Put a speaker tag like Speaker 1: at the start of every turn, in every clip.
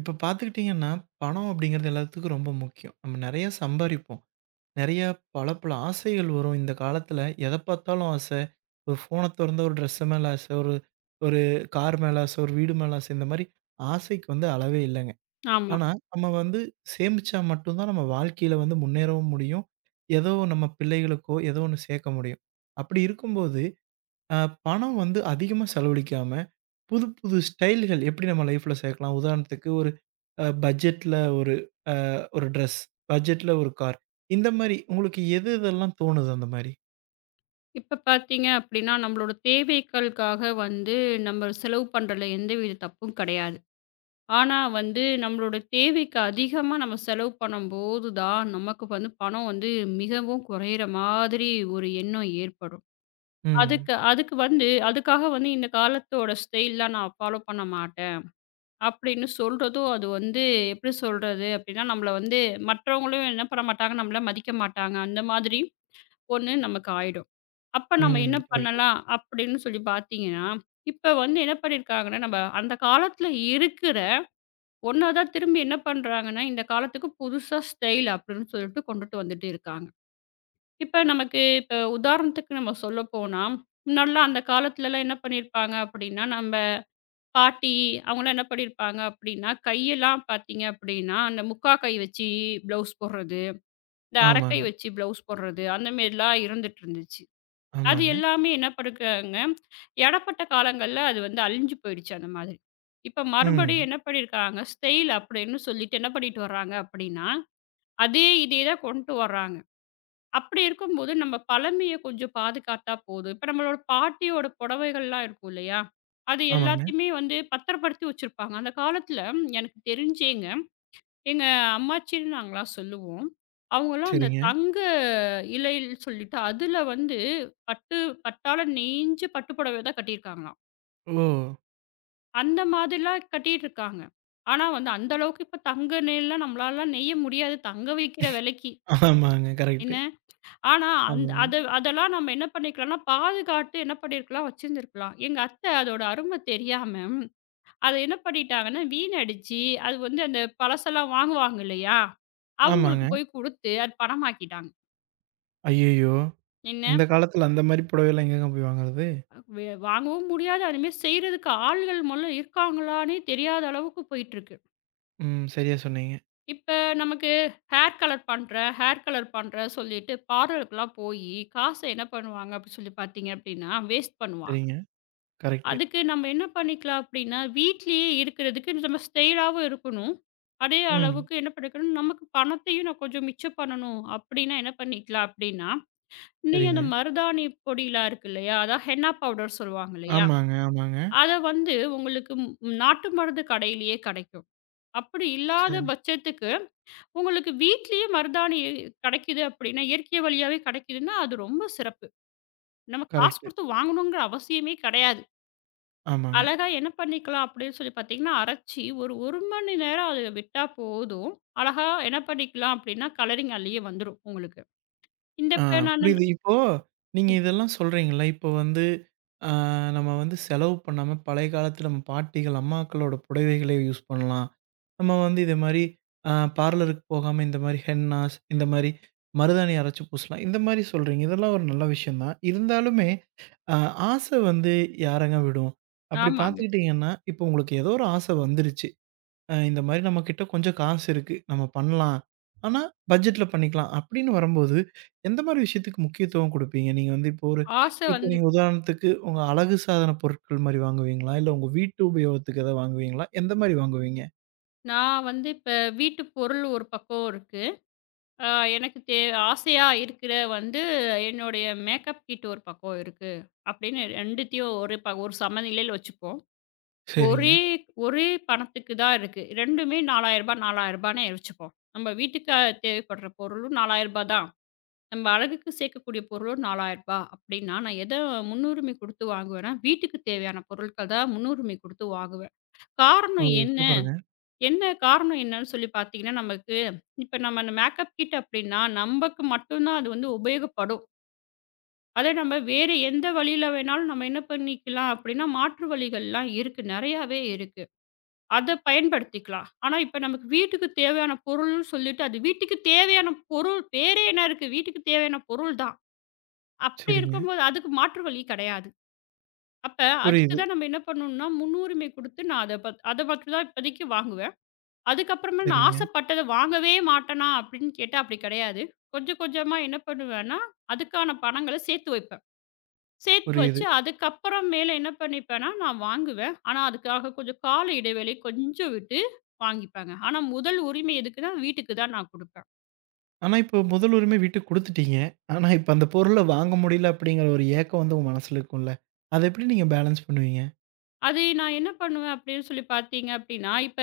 Speaker 1: இப்ப பார்த்துக்கிட்டீங்கன்னா, பணம் அப்படிங்கிறது எல்லாத்துக்கும் ரொம்ப முக்கியம். நம்ம நெறைய சம்பாரிப்போம். நெறைய பல பல ஆசைகள் வரும். இந்த காலத்தில எத பார்த்தாலும் ஆச. ஒரு ஃபோன தொறந்தா ஒரு ட்ரெஸ் மேல ஆச, ஒரு ஒரு கார் மேல ஆச, ஒரு வீடு மேல ஆச. இந்த மாரி ஆசைக்கு வந்து அளவே இல்லங்க.
Speaker 2: ஆமா.
Speaker 1: ஆனா, நம்ம வந்து சேமிச்சா மட்டும் தான் நம்ம வாழ்க்கையில வந்து முன்னேறவும் முடியும். ஏதோ நம்ம பிள்ளைகளுக்கோ, ஏதோ ஒண்ணு சேர்க்க முடியும். அப்படி இருக்கும்போது, அ பணம் வந்து அதிகமா செலவழிக்காம புது, புது ஸ்டைல்கள் எப்படி நம்ம லைஃப்ல சேர்க்கலாம்? உதாரணத்துக்கு ஒரு பட்ஜெட்ல அ ஒரு ட்ரெஸ், பட்ஜெட்ல ஒரு கார். இந்த மாரி உங்களுக்கு எது எதெல்லாம் தோணுது அந்த மாரி?
Speaker 2: இப்ப பார்த்தீங்க அப்டின்னா, நம்மளோட தேவைகளுக்காக வந்து நம்ம செலவு பண்றதுல எந்தவித தப்பும் கெடையாது. ஆனா வந்து நம்மளோட தேவைக்கு அதிகமா நம்ம செலவு பண்ணும்போது தான், நமக்கு வந்து பணம் வந்து மிகவும் குறையிற மாதிரி ஒரு எண்ணம் ஏற்படும்.
Speaker 1: ம்,
Speaker 2: அதுக்கு அதுக்கு வந்து அதுக்காக வந்து இந்த காலத்தோட ஸ்டைல்லாம் நான் ஃபாலோ பண்ண மாட்டேன் அப்டின்னு சொல்றதும், அது வந்து எப்டி சொல்றது அப்டின்னா, நம்மள வந்து மற்றவங்களும் என்ன பண்ண மாட்டாங்க, நம்மள மதிக்க மாட்டாங்க. அந்த மாதிரி ஒண்ணு நமக்கு ஆயிடும். அப்ப நம்ம
Speaker 1: ம்.
Speaker 2: என்ன
Speaker 1: கரெக்ட்டு.
Speaker 2: பண்ணலாம் அப்படின்னு சொல்லி பார்த்தீங்கன்னா, இப்ப வந்து என்ன பண்ணியிருக்காங்கன்னா, நம்ம அந்த காலத்துல இருக்கிற ஒண்ண தான் திரும்பி என்ன பண்றாங்கன்னா, இந்த காலத்துக்கு புதுசா ஸ்டைல் அப்படின்னு சொல்லிட்டு கொண்டுட்டு வந்துட்டு இருக்காங்க. இப்ப நமக்கு உதாரணத்துக்கு நம்ம சொல்லப்போனா, முன்னாடிலாம் அந்த காலத்துலலாம் என்ன பண்ணியிருப்பாங்க அப்படின்னா, நம்ம பாட்டி அவங்கலாம் என்ன பண்ணியிருப்பாங்க அப்படின்னா, கையெல்லாம் பார்த்தீங்க அப்படின்னா, அந்த முக்கா கை வச்சு ப்ளவுஸ் போடுறது, இந்த அரைக்கை
Speaker 1: ஆமாங்க,
Speaker 2: வச்சு ப்ளவுஸ் போடுறது அந்த மாரிலாம் இருந்துட்டு இருந்துச்சு. அது
Speaker 1: ஆமாங்க.
Speaker 2: எல்லாமே என்ன பண்ணிருக்காங்க, எடப்பட்ட காலங்கள்ல அது வந்து அழிஞ்சு போயிடுச்சு அந்த மாதிரி. இப்ப மறுபடியும்
Speaker 1: ம்.
Speaker 2: என்ன பண்ணியிருக்காங்க, ஸ்டைல் அப்படின்னு சொல்லிட்டு என்ன பண்ணிட்டு வர்றாங்க அப்படின்னா, அதே இதே தான் கொண்டு வர்றாங்க. அப்படி இருக்கும்போது நம்ம பழமைய கொஞ்சம் பாதுகாத்தா போதும். இப்ப நம்மளோட பாட்டியோட புடவைகள்லாம் இருக்கும் இல்லையா? அது
Speaker 1: ஆமாங்க.
Speaker 2: எல்லாத்தையுமே வந்து பத்திரப்படுத்தி வச்சிருப்பாங்க. அந்த காலத்துல எனக்கு தெரிஞ்சு எங்க அம்மாச்சின்னு நாங்கலாம் சொல்லுவோம். அவங்கலாம் அந்த
Speaker 1: சரிங்க.
Speaker 2: தங்க இழைன்னு சொல்லிட்டு, அதுல வந்து பட்டு பட்டால நெஞ்சு பட்டு புடவை தான் கட்டியிருக்காங்களாம்.
Speaker 1: ஓ!
Speaker 2: அந்த மாதிரிலாம் கட்டிட்டு இருக்காங்க. ஆனா வந்து அந்த அளவுக்கு இப்ப தங்க நெல்லாம் நம்மளால நெய்ய முடியாது. தங்க விக்கிற விலைக்கு.
Speaker 1: ஆமாங்க. கரெக்ட்டு.
Speaker 2: என்ன? ஆனா அந்த
Speaker 1: ஆமாங்க,
Speaker 2: அத அதெல்லாம் நம்ம என்ன பண்ணிக்கலாம்னா, பாதுகாத்து என்ன பண்ணியிருக்கலாம், வச்சிருந்துருக்கலாம். எங்க அத்தை அதோட அருமை தெரியாம அத என்ன பண்ணிட்டாங்கன்னா, வீணடிச்சு, அது வந்து அந்த பழசெல்லாம் வாங்குவாங்க இல்லையா? அவங்களுக்கு
Speaker 1: ஆமாங்க.
Speaker 2: போய் குடுத்து, அது பணமாக்கிட்டாங்க.
Speaker 1: ஐய்யய்யோ!
Speaker 2: என்ன
Speaker 1: இந்த காலத்துல அந்த மாரி புடவைலாம் எங்கங்க போய் வாங்குறது?
Speaker 2: வாங்கவும் முடியாது, அதுமாரி செய்றதுக்கு ஆள்கள் மொதல்ல இருக்காங்களான்னே தெரியாத அளவுக்கு போயிட்டுருக்கு.
Speaker 1: ம். சரியா சொன்னீங்க.
Speaker 2: இப்ப நமக்கு ஹேர் கலர் பண்றேன், ஹேர் கலர் பண்றேன் சொல்லிட்டு பார்லருக்குலாம் போயி, காச என்ன பண்ணுவாங்க அப்படி சொல்லி பார்த்தீங்க அப்படின்னா, வேஸ்ட் பண்ணுவாங்க.
Speaker 1: சரிங்க. கரெக்ட்டு.
Speaker 2: அதுக்கு நம்ம என்ன பண்ணிக்கலாம் அப்படின்னா, வீட்லயே இருக்கிறதுக்கு நம்ம ஸ்டைலாவும் இருக்கணும். அதே
Speaker 1: ம்.
Speaker 2: அளவுக்கு என்ன பண்ணிக்கணும், நமக்கு பணத்தையும் நான் கொஞ்சம் மிச்சம் பண்ணணும் அப்படின்னா என்ன பண்ணிக்கலாம் அப்படின்னா, நீங்க
Speaker 1: சரிங்க.
Speaker 2: அந்த மருதாணி பொடிலாம் இருக்கு இல்லையா? அதான் ஹென்னா பவுடர் சொல்லுவாங்க இல்லையா?
Speaker 1: ஆமாங்க, ஆமாங்க.
Speaker 2: அத வந்து உங்களுக்கு ம் நாட்டு மருந்து கடையிலேயே கிடைக்கும். அப்படி இல்லாத
Speaker 1: சரி.
Speaker 2: பட்சத்துக்கு உங்களுக்கு வீட்லயே மருதாணி கிடைக்குது அப்படின்னா, இயற்கை வழியாவே கிடைக்குதுன்னா, அது ரொம்ப சிறப்பு. நம்ம காசு
Speaker 1: கரெக்ட்டு.
Speaker 2: குடுத்து வாங்கணுங்கிற அவசியமே கிடையாது.
Speaker 1: ஆமாங்க.
Speaker 2: அழகா என்ன பண்ணிக்கலாம் அப்படின்னு சொல்லி பார்த்தீங்கன்னா, அரைச்சு ஒரு 1 மணி நேரம் அத விட்டா போதும். அழகா என்ன பண்ணிக்கலாம் அப்படின்னா, கலரிங் அதிலேயே வந்துரும் உங்களுக்கு. இந்த
Speaker 1: ஆ
Speaker 2: இப்ப நானு
Speaker 1: புரியுது. இப்போ நீங்க இதெல்லாம் சொல்றீங்கல்ல, இப்போ வந்து ஆ நம்ம வந்து செலவு பண்ணாம பழைய காலத்துல நம்ம பாட்டிகள், அம்மாக்களோட புடவைகளே யூஸ் பண்ணலாம். நம்ம வந்து இதே மாரி அ பார்லருக்கு போகாம இந்த மாரி ஹென்னாஸ், இந்த மாரி மருதாணி அரைச்சு பூசலாம். இந்த மாரி சொல்றீங்க. இதெல்லாம் ஒரு நல்ல விஷயம் தான். இருந்தாலுமே அ ஆசை வந்து யாரங்க விடும்? அப்படி
Speaker 2: ஆமாங்க.
Speaker 1: பார்த்துக்கிட்டீங்கன்னா, இப்போ உங்களுக்கு ஏதோ ஒரு ஆசை வந்துருச்சு. இந்த மாரி நம்மகிட்ட கொஞ்சம் காசு இருக்கு. நம்ம பண்ணலாம். ஆனா, பட்ஜெட்ல பண்ணிக்கலாம். அப்படின்னு வரும்போது, எந்த மாரி விஷயத்துக்கு முக்கியத்துவம் குடுப்பீங்க? நீங்க வந்து இப்போ ஒரு
Speaker 2: ஆசை
Speaker 1: இப்போ
Speaker 2: வந்து
Speaker 1: நீங்க உதாரணத்துக்கு உங்க அழகு சாதன பொருட்கள் மாரி வாங்குவீங்களா? இல்ல உங்க வீட்டு உபயோகத்துக்கு எதாவது வாங்குவீங்களா? எந்த மாரி வாங்குவீங்க?
Speaker 2: நான் வந்து இப்ப வீட்டு பொருள் ஒரு பக்கம் இருக்கு. அ எனக்கு ஆசையா இருக்கிற வந்து என்னுடைய மேக்கப் கிட் ஒரு பக்கம் இருக்கு. அப்படின்னு 2த்தையும் ஒரு சமநிலையில வச்சுப்போம்.
Speaker 1: சரிங்க.
Speaker 2: ஒரே ஒரே பணத்துக்கு தான் இருக்கு. 2மே ரூ. 4000 ரூ. 4000ன்னு வச்சுப்போம். நம்ம வீட்டுக்கு தேவைப்படுற பொருளும் ரூ. 4000 தான். நம்ம அழகுக்கு சேர்க்கக்கூடிய பொருள் ஒரு ரூ. 4000 அப்படின்னா, நான் எத முன்னுரிமை குடுத்து வாங்குவேன்னா, வீட்டுக்கு தேவையான பொருட்கள் தான் முன்னுரிமை குடுத்து வாங்குவேன்.
Speaker 1: ஓ!
Speaker 2: காரணம் என்ன?
Speaker 1: சூப்பருங்க.
Speaker 2: என்ன காரணம் என்னன்னு சொல்லி பார்த்தீங்கன்னா, நமக்கு இப்ப நம்ம அந்த மேக்கப் கிட் அப்படின்னா, நமக்கு மட்டும் தான் அது வந்து உபயோகப்படும். அதே நம்ம வேறு எந்த வழியில வேணாலும் நம்ம என்ன பண்ணிக்கலாம் அப்படின்னா, மாற்று வழிகள்லாம் இருக்கு. நெறையாவே இருக்கு. அத பயன்படுத்திக்கலாம். ஆனா, இப்ப நமக்கு வீட்டுக்கு தேவையான பொருள்னு சொல்லிட்டு, அது வீட்டுக்கு தேவையான பொருள் பேரே என்ன இருக்கு? வீட்டுக்கு தேவையான பொருள் தான். அப்படி
Speaker 1: சரிங்க.
Speaker 2: இருக்கும்போது அதுக்கு மாற்று வழி கிடையாது. அப்ப அதுக்கு
Speaker 1: புரியுது.
Speaker 2: தான் நம்ம என்ன பண்ணணும்னா, முன்னுரிமை குடுத்து நான் அத மட்டும் தான் இப்போதைக்கு வாங்குவேன். அதுக்கப்புறமா நான்
Speaker 1: சரிங்க.
Speaker 2: ஆசைப்பட்டத வாங்கவே மாட்டேனா அப்படின்னு கேட்டா அப்படி கிடையாது. கொஞ்சம் கொஞ்சமா என்ன பண்ணுவேன்னா, அதுக்கான பணங்கள சேர்த்து வைப்பேன். சேர்த்து
Speaker 1: புரியுது.
Speaker 2: வச்சு அதுக்கப்புறம் மேல என்ன பண்ணிப்பேன்னா, நான் வாங்குவேன். ஆனா அதுக்காக கொஞ்சம் கால இடைவேளை கொஞ்சம் விட்டு வாங்கிப்பேங்க. ஆனா முதல் உரிமை எதுக்குன்னா, வீட்டுக்கு தான் நான் குடுப்பேன்.
Speaker 1: ஆனா, இப்போ முதல் உரிமை வீட்டுக்கு குடுத்துட்டீங்க. ஆனா, இப்ப அந்த பொருள வாங்க முடியல அப்படிங்கிற ஒரு ஏக்கம் வந்து உங்க மனசுல இருக்கும்ல? அத எப்படி நீங்க பேலன்ஸ் பண்ணுவீங்க?
Speaker 2: அது நான் என்ன பண்ணுவேன் அப்படின்னு சொல்லி பார்த்தீங்க அப்படின்னா, இப்ப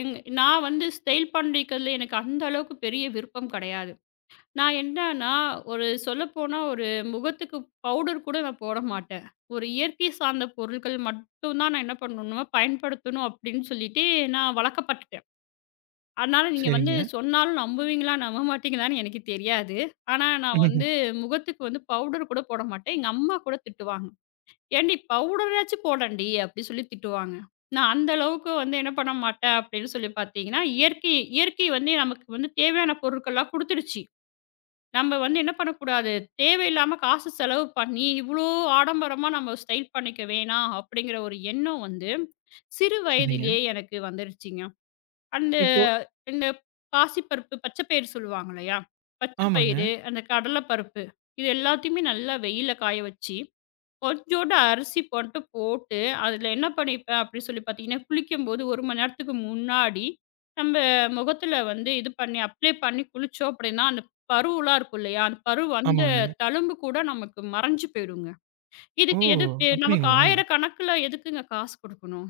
Speaker 2: எங் நான் வந்து ஸ்டைல் பண்ணிக்கிறதுல எனக்கு அந்த அளவுக்கு பெரிய விருப்பம் கிடையாது. நான் என்னன்னா, ஒரு சொல்லப்போனா ஒரு முகத்துக்கு பவுடர் கூட நான் போட மாட்டேன். ஒரு இயற்கை சார்ந்த பொருட்கள் மட்டும் தான் நான் என்ன பண்ணணும்னா, பயன்படுத்தணும் அப்படின்னு சொல்லிட்டு நான் வழக்கப்பட்டுட்டேன். அதனால நீங்க வந்து
Speaker 1: சரிங்க.
Speaker 2: சொன்னாலும் நம்புவீங்களா, நம்ப மாட்டீங்களான்னு எனக்கு தெரியாது. ஆனா நான் வந்து முகத்துக்கு வந்து பவுடர் கூட போட மாட்டேன். எங்க அம்மா கூட திட்டுவாங்க. ஏன்டி பவுடராச்சும் போடேன்டி அப்படி சொல்லி திட்டுவாங்க. நான் அந்த அளவுக்கு வந்து என்ன பண்ண மாட்டேன் அப்படின்னு சொல்லி பார்த்தீங்கன்னா, இயற்கை இயற்கை வந்து நமக்கு வந்து தேவையான பொருட்கள்லாம் குடுத்துருச்சு. நம்ம வந்து என்ன பண்ணக்கூடாது, தேவையில்லாம காசு செலவு பண்ணி, இவ்வளோ ஆடம்பரமா நம்ம ஸ்டைல் பண்ணிக்க வேணாம் அப்படிங்கிற ஒரு எண்ணம் வந்து, சிறு
Speaker 1: சரிங்க.
Speaker 2: வயதிலேயே எனக்கு வந்துருச்சுங்க. அந்த
Speaker 1: இப்போ
Speaker 2: இந்த பாசிப்பருப்பு, பச்சைப்பயிறு சொல்லுவாங்க இல்லையா?
Speaker 1: ஆமாங்க.
Speaker 2: பச்சைப்பயிறு, அந்த கடலை பருப்பு இது எல்லாத்தையுமே நல்லா வெயில்ல காய வச்சு, கொஞ்சோண்டு அரிசி போட்டு போட்டு, அதில என்ன பண்ணிப்பேன் அப்படின்னு சொல்லி பார்த்தீங்கன்னா, குளிக்கும்போது 1 மணி நேரத்துக்கு முன்னாடி நம்ம முகத்தில வந்து இது பண்ணி அப்ளை பண்ணி குளிச்சோம் அப்படின்னா, அந்த பருவலாம் இருக்கும் இல்லையா? அந்த பரு வந்த
Speaker 1: ஆமாங்க.
Speaker 2: தழும்பு கூட நமக்கு மறைஞ்சு போயிடுங்க.
Speaker 1: ஓ!
Speaker 2: இதுக்கு எதுக்கு நமக்கு
Speaker 1: அப்படிங்களா?
Speaker 2: 1000 கணக்கில எதுக்குங்க காசு குடுக்கணும்?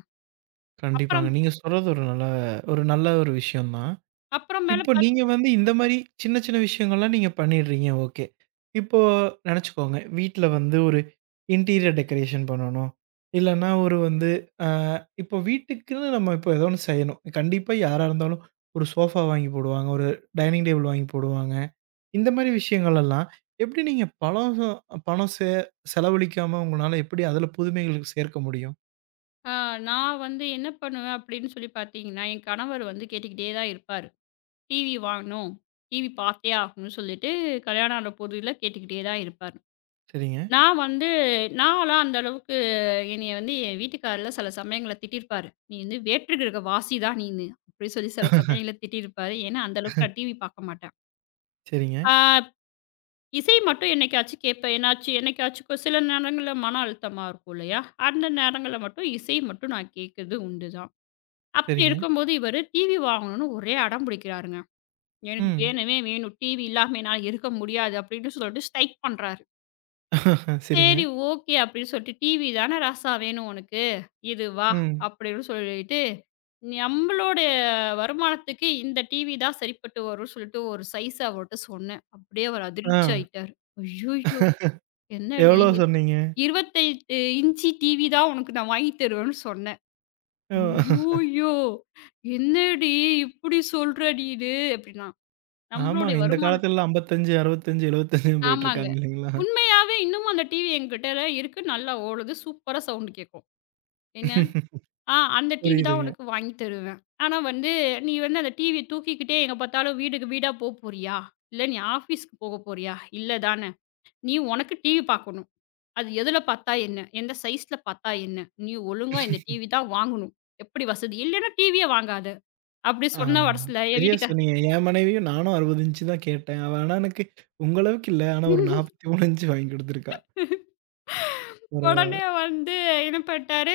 Speaker 1: கண்டிப்பாங்க.
Speaker 2: அப்புறம்
Speaker 1: நீங்க சொல்றது ஒரு நல்ல ஒரு நல்ல ஒரு விஷயம் தான்.
Speaker 2: அப்புறம் மேல
Speaker 1: இப்போ
Speaker 2: பார்த்து
Speaker 1: நீங்க வந்து இந்த மாரி சின்ன சின்ன விஷயங்கள்லாம் நீங்க பண்ணிடுறீங்க. ஓகே. இப்போ நெனச்சுக்கோங்க, வீட்ல வந்து ஒரு இன்டீரியர் டெக்கரேஷன் பண்ணணும். இல்லன்னா ஒரு வந்து அ இப்போ வீட்டுக்குன்னு நம்ம இப்போ ஏதோ ஒண்ணு செய்யணும். கண்டிப்பா யாரா இருந்தாலும் ஒரு சோஃபா வாங்கி போடுவாங்க. ஒரு டைனிங் டேபிள் வாங்கி போடுவாங்க. இந்த மாரி விஷயங்கள் எல்லாம் எப்படி நீங்க பணம் பணம் செ செலவழிக்காம உங்களால எப்படி அதில புதுமைகளுக்கு சேர்க்க முடியும்?
Speaker 2: ஆ, நான் வந்து என்ன பண்ணுவேன் அப்படின்னு சொல்லி பார்த்தீங்கன்னா, என் கணவர் வந்து கேட்டுக்கிட்டே தான் இருப்பாரு. டிவி வாங்கணும், டிவி பார்த்தே ஆகணும்னு சொல்லிட்டு கல்யாணம் ஆன புதில கேட்டுக்கிட்டே தான் இருப்பாரு.
Speaker 1: சரிங்க.
Speaker 2: நான் வந்து நான்லாம் அந்த அளவுக்கு என்னைய வந்து என் வீட்டுக்காரர்லாம் சில சமயங்கள்ல திட்டியிருப்பாரு. "நீ வந்து வேற்று கிரக வாசி தான் நீனு" அப்படி சொல்லி சில சமயங்கள்ல திட்டியிருப்பாரு. ஏன்னா அந்த அளவுக்கு நான் டிவி பார்க்க மாட்டேன்.
Speaker 1: சரிங்க,
Speaker 2: ஆ, இசை மட்டும் என்னைக்காச்சும் கேட்பேன். ஏன்னாச்சும் என்னைக்காச்சும் சில நேரங்கள்ல மன அழுத்தமா இருக்கும் இல்லையா? அந்த நேரங்கள்ல மட்டும் இசை மட்டும் நான் கேட்கறது உண்டு தான். அப்படி
Speaker 1: சரிங்க.
Speaker 2: இருக்கும்போது இவரு டிவி வாங்கணும்னு ஒரே அடம் பிடிக்கிறாருங்க. "எனக்கு
Speaker 1: ம்.
Speaker 2: வேணவே வேணும். டிவி இல்லாம என்னால இருக்க முடியாது." அப்படின்னு சொல்லிட்டு ஸ்ட்ரைக் பண்றாரு.
Speaker 1: சரிங்க.
Speaker 2: "சரி ஓகே" அப்படின்னு சொல்லிட்டு, "டிவி தானே ராசா வேணும் உனக்கு, இது வா"
Speaker 1: ம்.
Speaker 2: அப்படின்னு சொல்லிட்டு, நம்மளோட வருமானத்துக்கு இந்த டிவி தான் சரிப்பட்டு வரும்னு சொல்லிட்டு ஒரு சைஸ் அவர்ட்ட சொன்னேன். அப்படியே அவர்
Speaker 1: ஆ.
Speaker 2: அதிர்ச்சி ஆயிட்டாரு. "ஐய்யய்யோ! என்னடி
Speaker 1: எவ்வளோ சொன்னீங்க?
Speaker 2: 28 இன்ச்சி டிவி தான் உனக்கு நான் வாங்கி தருவேன்னு சொன்னேன்."
Speaker 1: ஓ!
Speaker 2: ஐய்யய்யோ! "என்னடி இப்படி சொல்ற நீனு?" அப்படின்னா,
Speaker 1: ஆமாங்க.
Speaker 2: நம்மளுடைய
Speaker 1: இந்த
Speaker 2: வருமானம்
Speaker 1: காலத்துலலாம் 55, 65, 75ன்னு
Speaker 2: ஆமாங்க.
Speaker 1: போயிட்டுருக்காங்க இல்லைங்களா?
Speaker 2: உண்மையாவே இன்னமும் அந்த டிவி என்கிட்டல இருக்கு. நல்லா ஓடுது. சூப்பரா சவுண்ட் கேட்கும். என்ன, "ஆ அந்த டிவி தான்
Speaker 1: புரியுதுங்க.
Speaker 2: உனக்கு வாங்கி தருவேன். ஆனா வந்து, நீ வந்து அந்த டிவிய தூக்கிக்கிட்டே எங்க பார்த்தாலும் வீடுக்கு வீடா போ போறியா? இல்ல நீ ஆஃபீஸ்க்கு போக போறியா? இல்ல தானே! நீ உனக்கு டிவி பார்க்கணும். அது எதுல பார்த்தா என்ன? எந்த சைஸ்ல பார்த்தா என்ன? நீ ஒழுங்கா இந்த டிவி தான் வாங்கணும். எப்படி வசதி இல்லைன்னா டிவியே வாங்காத." அப்படி
Speaker 1: ஆ.
Speaker 2: சொன்ன வரசுல என்
Speaker 1: சரியா
Speaker 2: வீட்டுக்கா
Speaker 1: சொன்னீங்க. என் மனைவியும் நானும் 60 இன்ச்சு தான் கேட்டேன். அவ ஆனா எனக்கு உங்க அளவுக்கு இல்ல. ஆனா ஒரு 43 இன்ச்சு வாங்கி குடுத்துருக்கா. பரவால்ல.
Speaker 2: உடனே வந்து என்ன பண்ணிட்டாரு,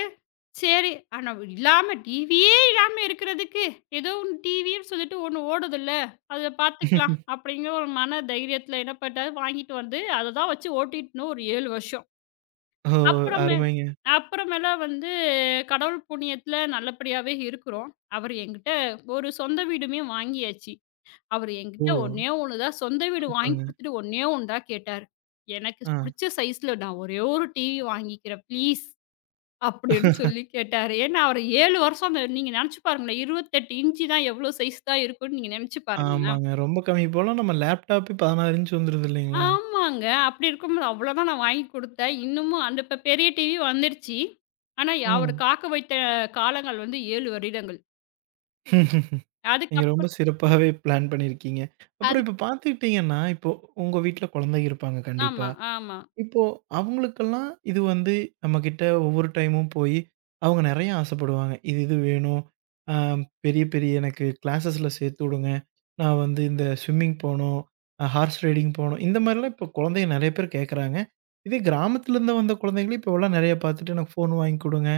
Speaker 2: சரி ஆனா இல்லாம டிவியே இல்லாம இருக்கிறதுக்கு, ஏதோ ஒண்ணு டிவின்னு சொல்லிட்டு ஒண்ணு ஓடுதுல்ல, அத பார்த்துக்கலாம் அப்படிங்கிற ஒரு மன தைரியத்தில என்ன பண்ணிட்டாரு, வாங்கிட்டு வந்து அத தான் வச்சு ஓட்டிட்டு இருந்தோம் ஒரு 7 வருஷம்.
Speaker 1: ஓ!
Speaker 2: அப்புறமே
Speaker 1: அருமைங்க.
Speaker 2: அப்புறமேல வந்து கடவுள் புண்ணியத்தில நல்லபடியாவே இருக்கிறோம். அவரு என்கிட்ட ஒரு சொந்த வீடுமே வாங்கியாச்சு. அவரு
Speaker 1: ஓ!
Speaker 2: என்கிட்ட ஒண்ணே ஒண்ணு தான் சொந்த வீடு வாங்கி
Speaker 1: சூப்பருங்க.
Speaker 2: குடுத்துட்டு ஒண்ணே ஒண்ணு தான் கேட்டாரு. எனக்கு
Speaker 1: ஆ.
Speaker 2: புடிச்ச சைஸ்ல நான் ஒரே ஒரு டிவி வாங்கிக்கிறேன் ப்ளீஸ். அப்படின்னு சொல்லி கேட்டாரு. ஏன்னா அவரு 7 வருஷம் அந்த நீங்க நெனச்சு பாருங்களேன். 28 இன்ச்சு தான் எவ்ளோ சைஸ் தான் இருக்கும்னு நீங்க நெனச்சு பாருங்களேன்.
Speaker 1: ஆமாங்க. ரொம்ப கம்மி இப்போலாம் நம்ம லேப்டாப்பே 16 இன்ச் வந்துருது இல்லைங்களா?
Speaker 2: ஆமாங்க. அப்படி இருக்கும்போது அவ்வளோதான் நான் வாங்கி குடுத்தேன். இன்னமும் அந்த இப்ப பெரிய டிவி வந்துருச்சு. ஆனா அவரு காக்க வைத்த காலங்கள் வந்து 7 வருடங்கள்.
Speaker 1: ம். நீங்க ரொம்ப
Speaker 2: அதுக்கப்புறம்
Speaker 1: சிறப்பாவே பிளான் பண்ணியிருக்கீங்க. அப்புறம்
Speaker 2: அது
Speaker 1: இப்ப பார்த்துக்கிட்டீங்கன்னா, இப்போ உங்க வீட்ல குழந்தைங்க இருப்பாங்க கண்டிப்பா.
Speaker 2: ஆமா, ஆமா,
Speaker 1: இப்போ அவங்களுக்கெல்லாம் இது வந்து நம்மகிட்ட ஒவ்வொரு டைமும் போய் அவங்க நெறைய ஆசைப்படுவாங்க. இது இது வேணும். அ பெரிய பெரிய எனக்கு கிளாஸஸ்ல சேர்த்து விடுங்க. நான் வந்து இந்த ஸ்விம்மிங் போணும், ஹார்ஸ் ரைடிங் போணும். இந்த மாரிலாம் இப்போ குழந்தைங்க நெறைய பேர் கேட்குறாங்க. இதே கிராமத்துலருந்து வந்த குழந்தைங்களும் இப்போலாம் நெறைய பார்த்துட்டு எனக்கு ஃபோன் வாங்கி குடுங்க.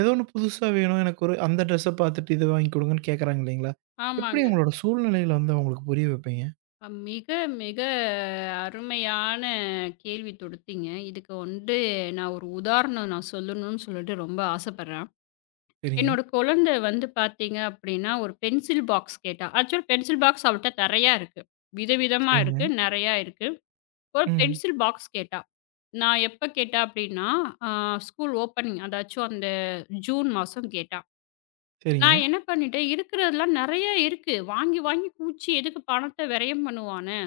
Speaker 1: ஏதோ ஒண்ணு புதுசா வேணும். எனக்கு ஒரு அந்த ட்ரெஸ்ஸ பார்த்துட்டு இத வாங்கி குடுங்கன்னு கேட்குறாங்க இல்லைங்களா? எப்படி
Speaker 2: ஆமாங்க.
Speaker 1: உங்களோட சூழ்நிலையில வந்து அவங்களுக்கு புரிய வைப்பீங்க?
Speaker 2: மிக, மிக அருமையான கேள்வி தொடுத்தீங்க. இதுக்கு வந்து நான் ஒரு உதாரணம் நான் சொல்லணும்னு சொல்லிட்டு ரொம்ப ஆசைப்படுறேன்.
Speaker 1: சரிங்க.
Speaker 2: என்னோட குழந்தை வந்து பார்த்தீங்க அப்படின்னா, ஒரு பென்சில் பாக்ஸ் கேட்டா. ஆக்சுவல் பென்சில் பாக்ஸ் அவள்ட்ட நெறையா இருக்கு. விதவிதமா இருக்கு.
Speaker 1: சரிங்க.
Speaker 2: நெறையா இருக்கு. ஒரு
Speaker 1: ம்.
Speaker 2: பென்சில் பாக்ஸ் கேட்டா. நான் எப்ப கேட்டா அப்படின்னா, அ ஸ்கூல் ஓப்பனிங் அதாச்சும் அந்த ஜூன் மாசம் கேட்டா.
Speaker 1: சரிங்க.
Speaker 2: நான் என்ன பண்ணிட்டேன், இருக்கிறதெல்லாம் நெறையா இருக்கு. வாங்கி வாங்கி குவிச்சு எதுக்கு பணத்த விரயம் பண்ணுவானே?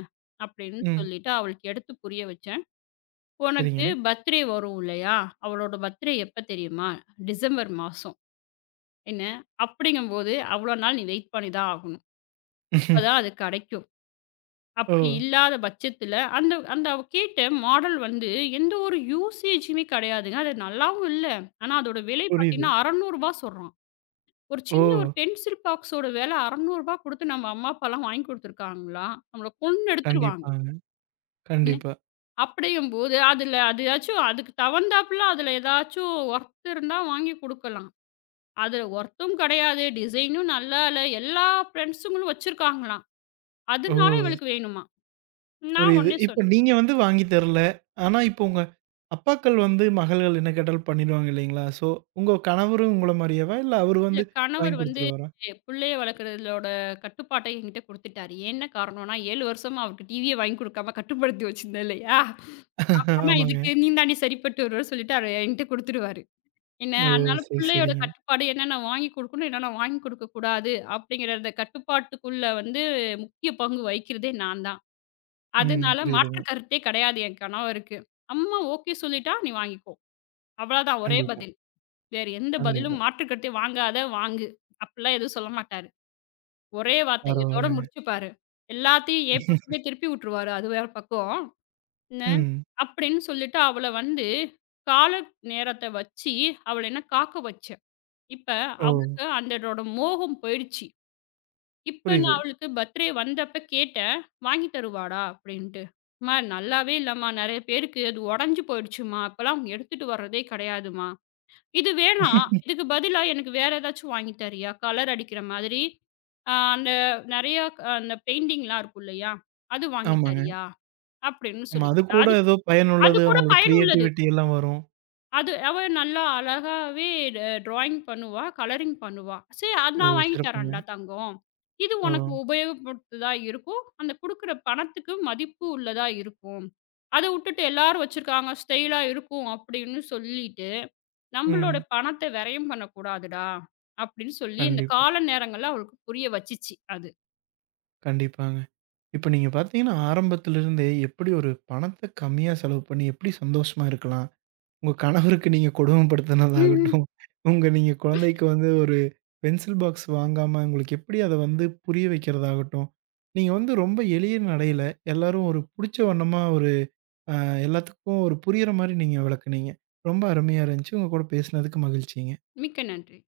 Speaker 2: அப்படின்னு
Speaker 1: ம்.
Speaker 2: சொல்லிட்டு அவளுக்கு எடுத்து புரிய வச்சேன்.
Speaker 1: சரிங்க.
Speaker 2: உனக்கு பர்த்டே வரும் இல்லையா? அவளோட பர்த்டே எப்ப தெரியுமா? டிசம்பர் மாசம். என்ன, அப்படிங்கும்போது அவ்வளோ நாள் நீ வெயிட் பண்ணி தான் ஆகணும். அப்பதான் அது கெடைக்கும்.
Speaker 1: ஓ!
Speaker 2: அப்படி இல்லாத பட்சத்தில அந்த அந்த அவ கேட்ட மாடல் வந்து எந்த ஒரு யூசேஜுமே கெடையாதுங்க. அது நல்லாவும் இல்ல. ஆனா அதோட விலை
Speaker 1: புரியுது.
Speaker 2: பார்த்தீங்கன்னா, ரூ. 600 சொல்றான். ஒரு
Speaker 1: ஓ!
Speaker 2: சின்ன ஒரு பென்சில் பாக்ஸோட விலை ரூ. 600 குடுத்து நம்ம அம்மா, அப்பாலாம் வாங்கி குடுத்துருக்காங்களா? நம்மள கொன்னு எடுத்துருவாங்க.
Speaker 1: கண்டிப்பாங்க.
Speaker 2: ம்.
Speaker 1: கண்டிப்பா.
Speaker 2: அப்படிங்கும்போது, அதுல அதையாச்சும் அதுக்கு தகுந்தாப்புல அதுல ஏதாச்சும் ஒர்த் இருந்தா வாங்கி குடுக்கலாம். அதுல ஒர்த்தும் கிடையாது. டிசைனும் நல்லா இல்ல. எல்லா ஃபிரெண்ட்ஸுங்களும் வச்சிருக்காங்களாம்.
Speaker 1: ஓ!
Speaker 2: அதனால இவளுக்கு வேணுமாம். நான்
Speaker 1: புரியுது.
Speaker 2: உடனே
Speaker 1: இப்ப
Speaker 2: சொன்னேன்.
Speaker 1: நீங்க வந்து வாங்கி தரல. ஆனா, இப்போ உங்க அப்பாக்கள் வந்து மகள்கள் என்ன கேட்டாலும் பண்ணிடுவாங்க இல்லைங்களா? ஸோ, உங்க கணவரும் உங்கள மாரியேவா? இல்ல அவரு
Speaker 2: இல்ல
Speaker 1: வந்து வாங்கி
Speaker 2: கணவர் வந்து
Speaker 1: குடுத்துருவாரா?
Speaker 2: புள்ளைய வளர்க்குறதோட கட்டுப்பாட்ட என்கிட்ட குடுத்துட்டாரு. என்ன காரணம்னா 7 வருஷமா அவருக்கு டிவியே வாங்கி குடுக்காம கட்டுப்படுத்தி வச்சிருந்தேன் இல்லையா? அப்பன்னா
Speaker 1: ஆமாங்க.
Speaker 2: இதுக்கு நீ தாண்டி சரிப்பட்டு வருவன்னு சொல்லிட்டு அவரு என்கிட்ட குடுத்துருவாரு. என்ன
Speaker 1: ஓ!
Speaker 2: அதனால
Speaker 1: சரி,
Speaker 2: பிள்ளையோட
Speaker 1: சரிங்க.
Speaker 2: கட்டுப்பாடு என்னென்ன வாங்கி குடுக்கணும், என்னென்ன வாங்கி குடுக்கக்கூடாது அப்படிங்கிற அந்த கட்டுப்பாட்டுக்குள்ள வந்து முக்கிய பங்கு வகிக்கிறதே நான் தான்.
Speaker 1: ம்.
Speaker 2: அதனால மாற்று
Speaker 1: புரியுதுங்க.
Speaker 2: கருத்தே கிடையாது என் கணவருக்கு. அம்மா ஓகே சொல்லிட்டா, "நீ வாங்கிக்கோ." அவ்வளதான் ஒரே
Speaker 1: கண்டிப்பா,
Speaker 2: பதில். வேறு எந்த
Speaker 1: கண்டிப்பா.
Speaker 2: பதிலும் மாற்று கருத்தே "வாங்காத, வாங்கு." அப்படிலாம் எதுவும் சொல்ல மாட்டாரு. ஒரே வார்த்தை இதோட
Speaker 1: பரவால்லங்க.
Speaker 2: முடிச்சுப்பாரு. எல்லாத்தையும் என் பக்கமே திருப்பி விட்டுருவாரு. அது வேற பக்கம். "என்ன?"
Speaker 1: ம்.
Speaker 2: அப்படின்னு சொல்லிட்டு அவள வந்து கால நேரத்த வச்சு அவள என்ன காக்க வச்சேன். இப்ப
Speaker 1: ஓ!
Speaker 2: அவளுக்கு அந்தனோட மோகம் போயிடுச்சு. இப்ப நான்
Speaker 1: புரியுது.
Speaker 2: அவளுக்கு பர்த்டே வந்தப்ப கேட்டேன், "வாங்கி தருவாடா?" அப்படின்ட்டு. "அம்மா நல்லாவே இல்லம்மா. நெறைய பேருக்கு அது உடைஞ்சு போயிடுச்சும்மா. இப்பலாம் எடுத்துட்டு வர்றதே கிடையாதும்மா. இது வேணாம். இதுக்கு பதிலா எனக்கு வேற ஏதாச்சும் வாங்கி தர்றியா? கலர் அடிக்கிற மாதிரி, அந்த நெறைய அந்த பெயிண்டிங்லாம் இருக்கும் இல்லையா? அது வாங்கி
Speaker 1: ஆமாங்க.
Speaker 2: தர்றியா?" அப்படின்னு
Speaker 1: ஆமா.
Speaker 2: சொல்லி
Speaker 1: அது
Speaker 2: கேட்டா.
Speaker 1: கூட
Speaker 2: அது
Speaker 1: ஏதோ
Speaker 2: அது
Speaker 1: பயனுள்ளது.
Speaker 2: கூட
Speaker 1: அவங்களோட
Speaker 2: பயனுள்ளது.
Speaker 1: கிரியேட்டிவிட்டி எல்லாம் வரும்.
Speaker 2: அது அவ நல்லா அழகாவே ட ட்ராயிங் பண்ணுவா. கலரிங் பண்ணுவா. "சரி அது
Speaker 1: ஓ!
Speaker 2: நான் வாங்கி
Speaker 1: சிறப்புங்க.
Speaker 2: தரேன்டா தங்கம். இது
Speaker 1: ஓ!
Speaker 2: உனக்கு உபயோகப்படுத்ததா இருக்கும். அந்த குடுக்குற பணத்துக்கு மதிப்பு உள்ளதா இருக்கும். அத உட்டுட்டு எல்லாரும் வச்சிருக்காங்க, ஸ்டைலா இருக்கும்." அப்படின்னு சொல்லிட்டு, "நம்மளோட
Speaker 1: ம்.
Speaker 2: பணத்த விரயம் பண்ணக்கூடாதுடா." அப்படின்னு சொல்லி, இந்த
Speaker 1: கண்டிப்பா,
Speaker 2: கால நேரங்கள்ல அவளுக்கு புரிய வச்சுச்சு அது.
Speaker 1: கண்டிப்பாங்க. இப்ப நீங்க பார்த்தீங்கன்னா, ஆரம்பத்திலிருந்தே எப்படி ஒரு பணத்த கம்மியா செலவு பண்ணி எப்படி சந்தோஷமா இருக்கலாம்? உங்க கணவருக்கு நீங்க
Speaker 2: ம். ம்.
Speaker 1: கொடுமைப்படுத்தினதாகட்டும், உங்க நீங்க குழந்தைக்கு வந்து ஒரு பென்சில் பாக்ஸ் வாங்காம உங்களுக்கு எப்படி அத வந்து புரிய வைக்கிறதாகட்டும், நீங்க வந்து ரொம்ப எளிய நடையில எல்லாரும் ஒரு புடிச்ச வண்ணமா ஒரு அ எல்லாத்துக்கும் ஒரு புரியிற மாரி நீங்க விளக்குனீங்க. ரொம்ப அருமையா இருந்துச்சு. உங்க கூட பேசினதுக்கு மகிழ்ச்சிங்க.
Speaker 2: மிக்க நன்றி.